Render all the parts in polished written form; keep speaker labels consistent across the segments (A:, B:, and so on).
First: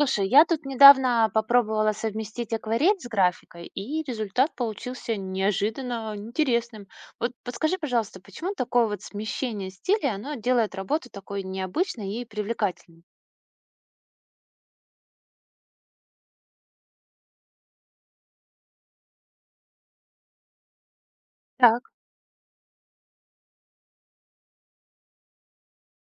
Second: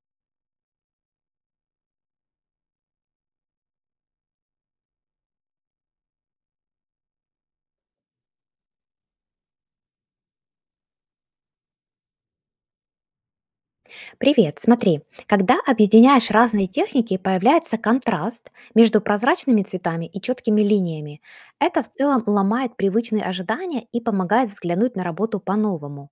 A: Слушай, я тут недавно попробовала совместить акварель с графикой, и результат получился неожиданно интересным. Вот подскажи, пожалуйста, почему такое вот смещение стилей, оно делает работу такой необычной и привлекательной?
B: Привет, смотри, когда объединяешь разные техники, появляется контраст между прозрачными цветами и четкими линиями. Это
A: Так.
B: в целом ломает привычные ожидания и помогает взглянуть на работу по-новому.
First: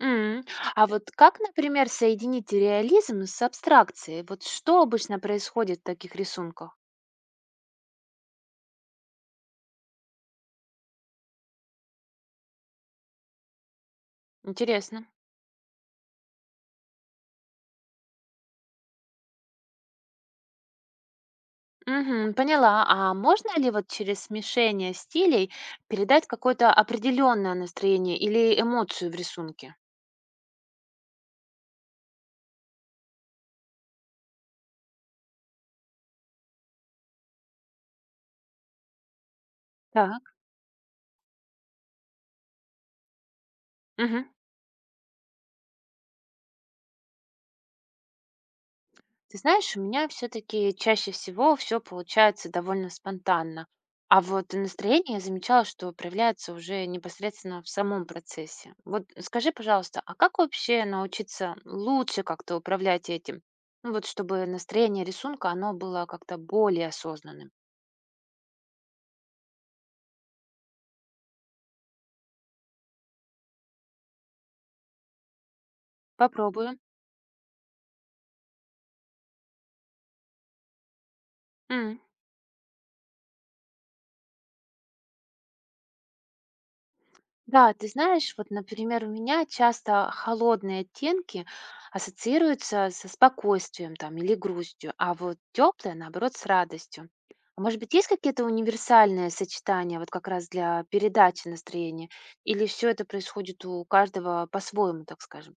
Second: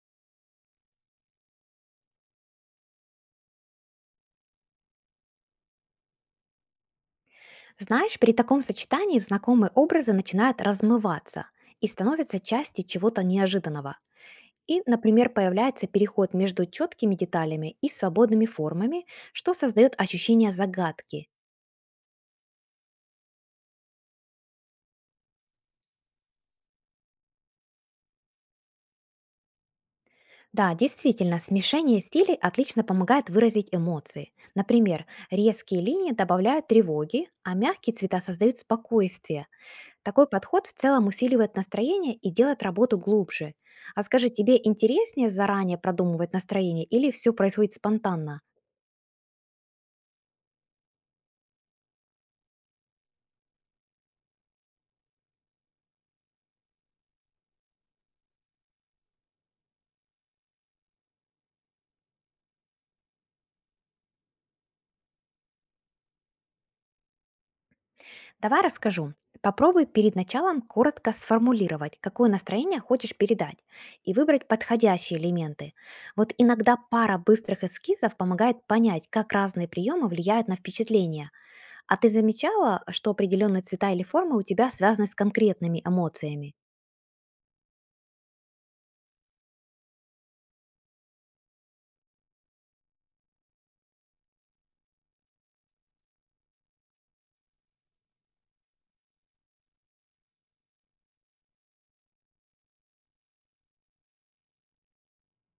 A: М. А вот как, например, соединить реализм с абстракцией? Вот что обычно происходит в таких рисунках?
B: Знаешь, при таком сочетании знакомые образы начинают размываться и становятся частью чего-то неожиданного. И,
A: Интересно.
B: например, появляется переход между четкими деталями и свободными формами, что создает ощущение загадки.
A: Мгм, поняла. А можно ли вот через смешение стилей передать какое-то определенное настроение или эмоцию в рисунке?
B: Да, действительно, смешение стилей отлично помогает выразить эмоции. Например, резкие линии добавляют тревоги, а мягкие цвета создают спокойствие. Такой
A: Так.
B: подход в целом усиливает настроение и делает работу глубже. А
A: Мгм.
B: скажи, тебе интереснее заранее продумывать настроение или все происходит спонтанно?
A: Ты знаешь, у меня все-таки чаще всего все получается довольно спонтанно. А вот настроение я замечала, что проявляется уже непосредственно в самом процессе. Вот скажи, пожалуйста, а как вообще научиться лучше как-то управлять этим? Ну вот чтобы настроение рисунка, оно было как-то более осознанным.
B: Давай расскажу. Попробуй перед началом коротко сформулировать, какое настроение хочешь передать, и выбрать подходящие элементы. Вот иногда
A: Попробую.
B: пара быстрых эскизов помогает понять, как разные приемы влияют на впечатление. А
A: М.
B: ты замечала, что определенные цвета или формы у тебя связаны с конкретными эмоциями?
A: Да, ты знаешь, вот, например, у меня часто холодные оттенки ассоциируются со спокойствием там или грустью, а вот теплые, наоборот, с радостью. А может быть, есть какие-то универсальные сочетания вот как раз для передачи настроения? Или все это происходит у каждого по-своему, так скажем?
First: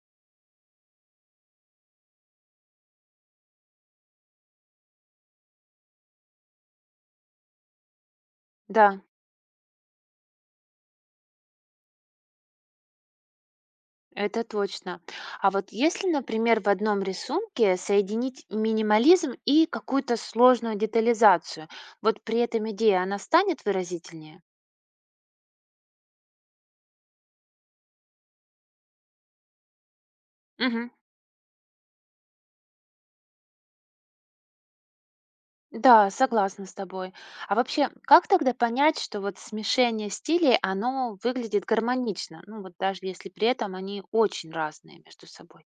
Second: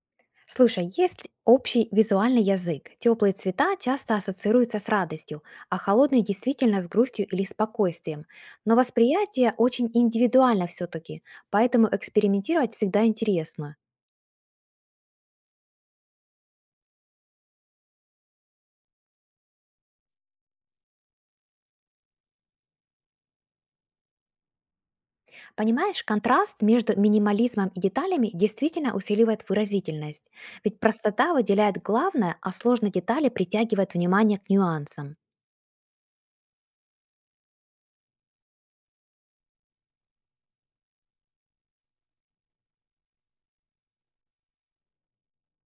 B: Слушай, есть общий визуальный язык. Теплые цвета часто ассоциируются с радостью, а холодные действительно с грустью или спокойствием. Но
A: Да,
B: восприятие очень индивидуально все-таки, поэтому экспериментировать всегда интересно.
A: это точно. А вот если, например, в одном рисунке соединить минимализм и какую-то сложную детализацию, вот при этом идея, она станет выразительнее?
B: Понимаешь, контраст между минимализмом и деталями действительно усиливает выразительность. Ведь
A: Мгм.
B: простота выделяет главное, а сложные детали притягивают внимание к нюансам.
A: Да, согласна с тобой. А вообще, как тогда понять, что вот смешение стилей, оно выглядит гармонично? Ну вот даже если при этом они очень разные между собой.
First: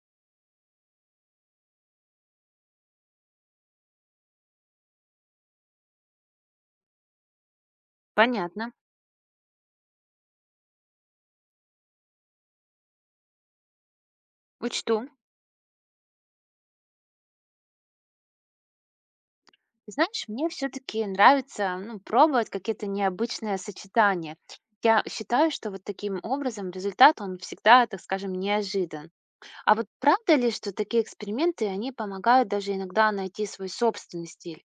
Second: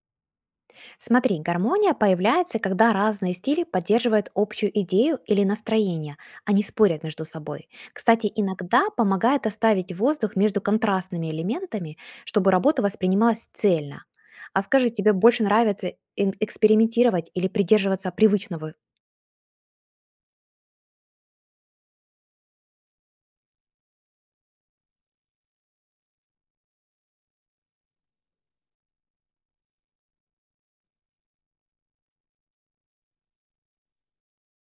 B: Смотри, гармония появляется, когда разные стили поддерживают общую идею или настроение, а не спорят между собой. Кстати,
A: Понятно,
B: иногда помогает оставить воздух между контрастными элементами, чтобы работа воспринималась цельно. А скажи,
A: учту.
B: тебе больше нравится экспериментировать или придерживаться привычного?
A: Ты знаешь, мне все-таки нравится, ну, пробовать какие-то необычные сочетания. Я считаю, что вот таким образом результат, он всегда, так скажем, неожидан. А вот правда ли, что такие эксперименты, они помогают даже иногда найти свой собственный стиль?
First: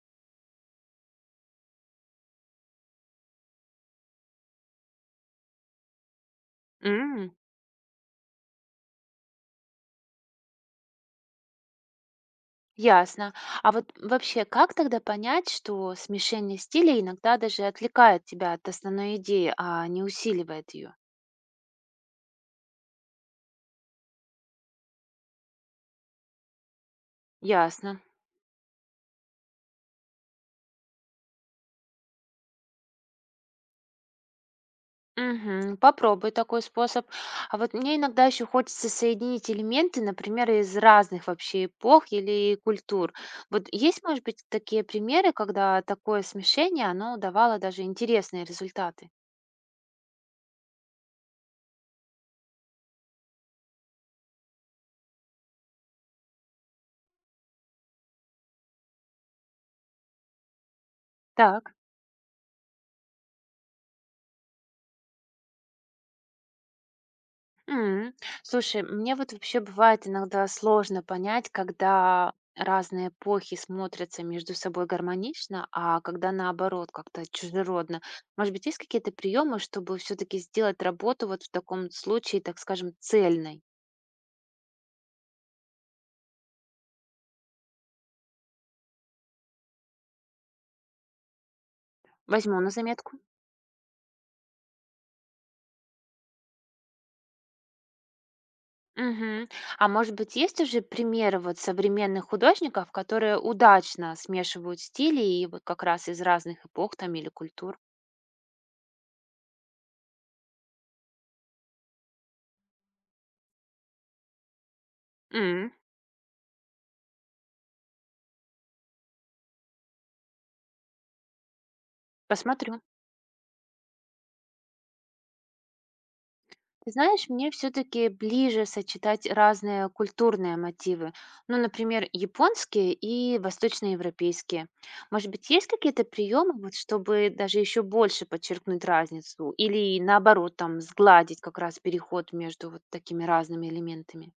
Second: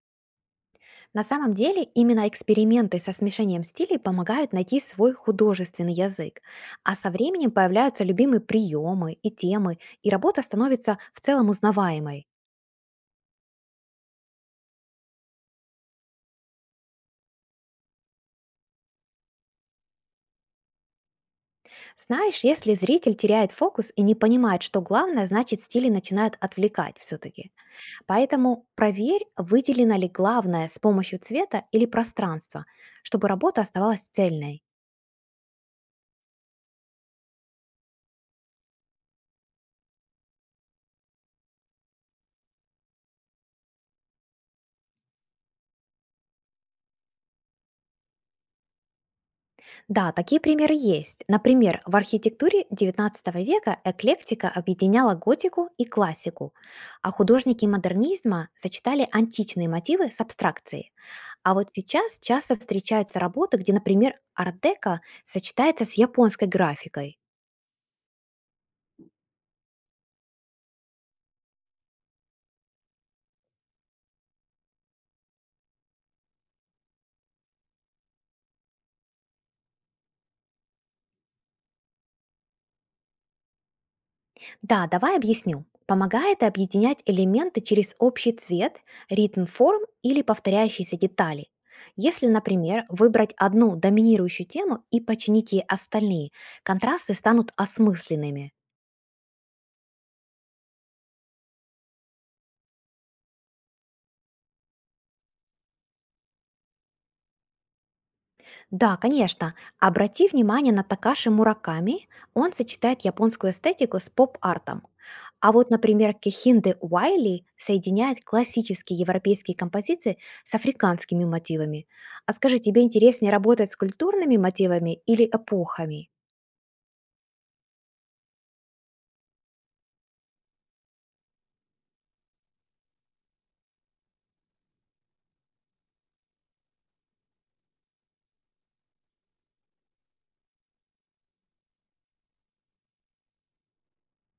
B: На самом деле, именно эксперименты со смешением стилей помогают найти свой художественный язык. А со временем появляются любимые приемы и темы, и работа становится в целом узнаваемой.
A: Ясно. А вот вообще, как тогда понять, что смешение стилей иногда даже отвлекает тебя от основной идеи, а не усиливает ее?
B: Знаешь, если зритель теряет фокус и не понимает, что главное, значит стили начинают отвлекать все-таки.
A: Ясно.
B: Поэтому проверь, выделено ли главное с помощью цвета или пространства, чтобы работа оставалась цельной.
A: Мгм. Попробуй такой способ. А вот мне иногда еще хочется соединить элементы, например, из разных вообще эпох или культур. Вот есть, может быть, такие примеры, когда такое смешение, оно давало даже интересные результаты?
B: Да, такие примеры есть. Например, в архитектуре XIX века эклектика объединяла готику и классику, а художники модернизма сочетали античные мотивы с абстракцией. А вот
A: Так.
B: сейчас часто встречаются работы, где, например, артека сочетается с японской графикой.
A: М. Слушай, мне вот вообще бывает иногда сложно понять, когда разные эпохи смотрятся между собой гармонично, а когда наоборот как-то чужеродно. Может быть, есть какие-то приемы, чтобы все-таки сделать работу вот в таком случае, так скажем, цельной?
B: Да, давай объясню. Помогает объединять элементы через общий цвет, ритм форм или повторяющиеся детали. Если,
A: Возьму на
B: например,
A: заметку.
B: выбрать одну доминирующую тему и починить ей остальные, контрасты станут осмысленными.
A: Мгм. А может быть, есть уже примеры вот современных художников, которые удачно смешивают стили и вот как раз из разных эпох там или культур?
B: Да, конечно. Обрати внимание на Такаши Мураками. Он сочетает японскую эстетику с поп-артом. А вот,
A: М.
B: например, Кехинде Уайли соединяет классические европейские композиции с африканскими мотивами. А скажи, тебе
A: Посмотрю.
B: интереснее работать с культурными мотивами или эпохами?
A: Ты знаешь, мне все-таки ближе сочетать разные культурные мотивы. Ну, например, японские и восточноевропейские. Может быть, есть какие-то приемы, вот, чтобы даже еще больше подчеркнуть разницу? Или наоборот, там, сгладить как раз переход между вот такими разными элементами?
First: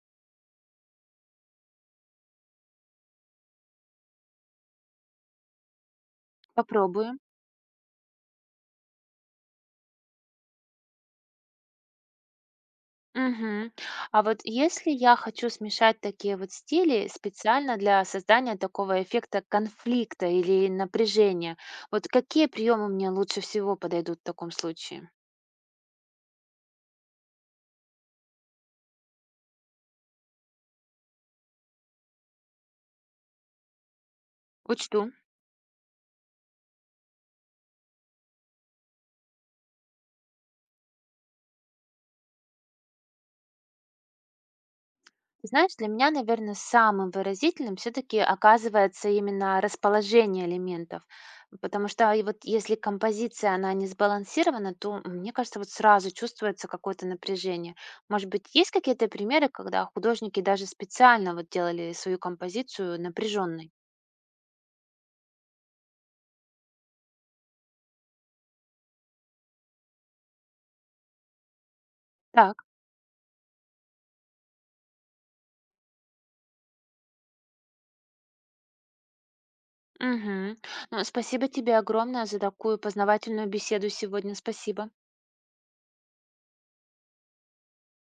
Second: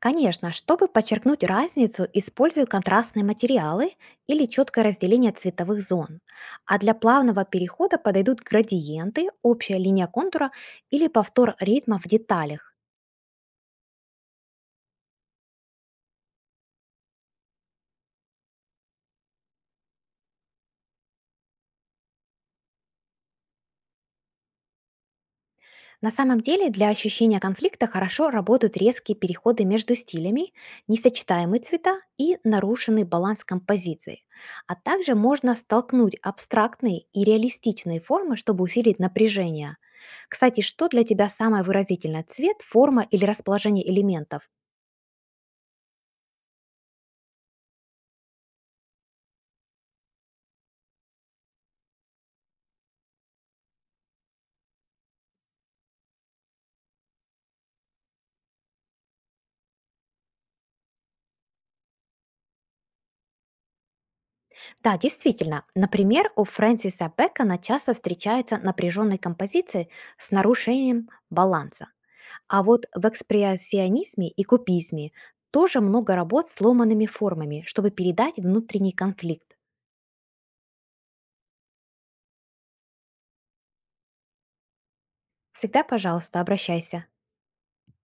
B: Конечно, чтобы подчеркнуть разницу, использую контрастные материалы или четкое разделение цветовых зон. А для
A: Попробую.
B: плавного перехода подойдут градиенты, общая линия контура или повтор ритма в деталях.
A: Мгм. А вот если я хочу смешать такие вот стили специально для создания такого эффекта конфликта или напряжения, вот какие приемы мне лучше всего подойдут в таком случае?
B: На самом деле для ощущения конфликта хорошо работают резкие переходы между стилями, несочетаемые цвета и нарушенный баланс композиции. А
A: Учту.
B: также можно столкнуть абстрактные и реалистичные формы, чтобы усилить напряжение. Кстати, что для тебя самое выразительное — цвет, форма или расположение элементов?
A: Ты знаешь, для меня, наверное, самым выразительным все-таки оказывается именно расположение элементов. Потому что и вот если композиция, она не сбалансирована, то, мне кажется, вот сразу чувствуется какое-то напряжение. Может быть, есть какие-то примеры, когда художники даже специально вот делали свою композицию напряженной?
B: Да, действительно. Например, у Фрэнсиса Бэкона часто встречаются напряженные композиции с нарушением баланса.
A: Так.
B: А вот в экспрессионизме и кубизме тоже много работ с сломанными формами, чтобы передать внутренний конфликт.
A: Мгм. Ну, спасибо тебе огромное за такую познавательную беседу сегодня. Спасибо.
B: Всегда, пожалуйста, обращайся.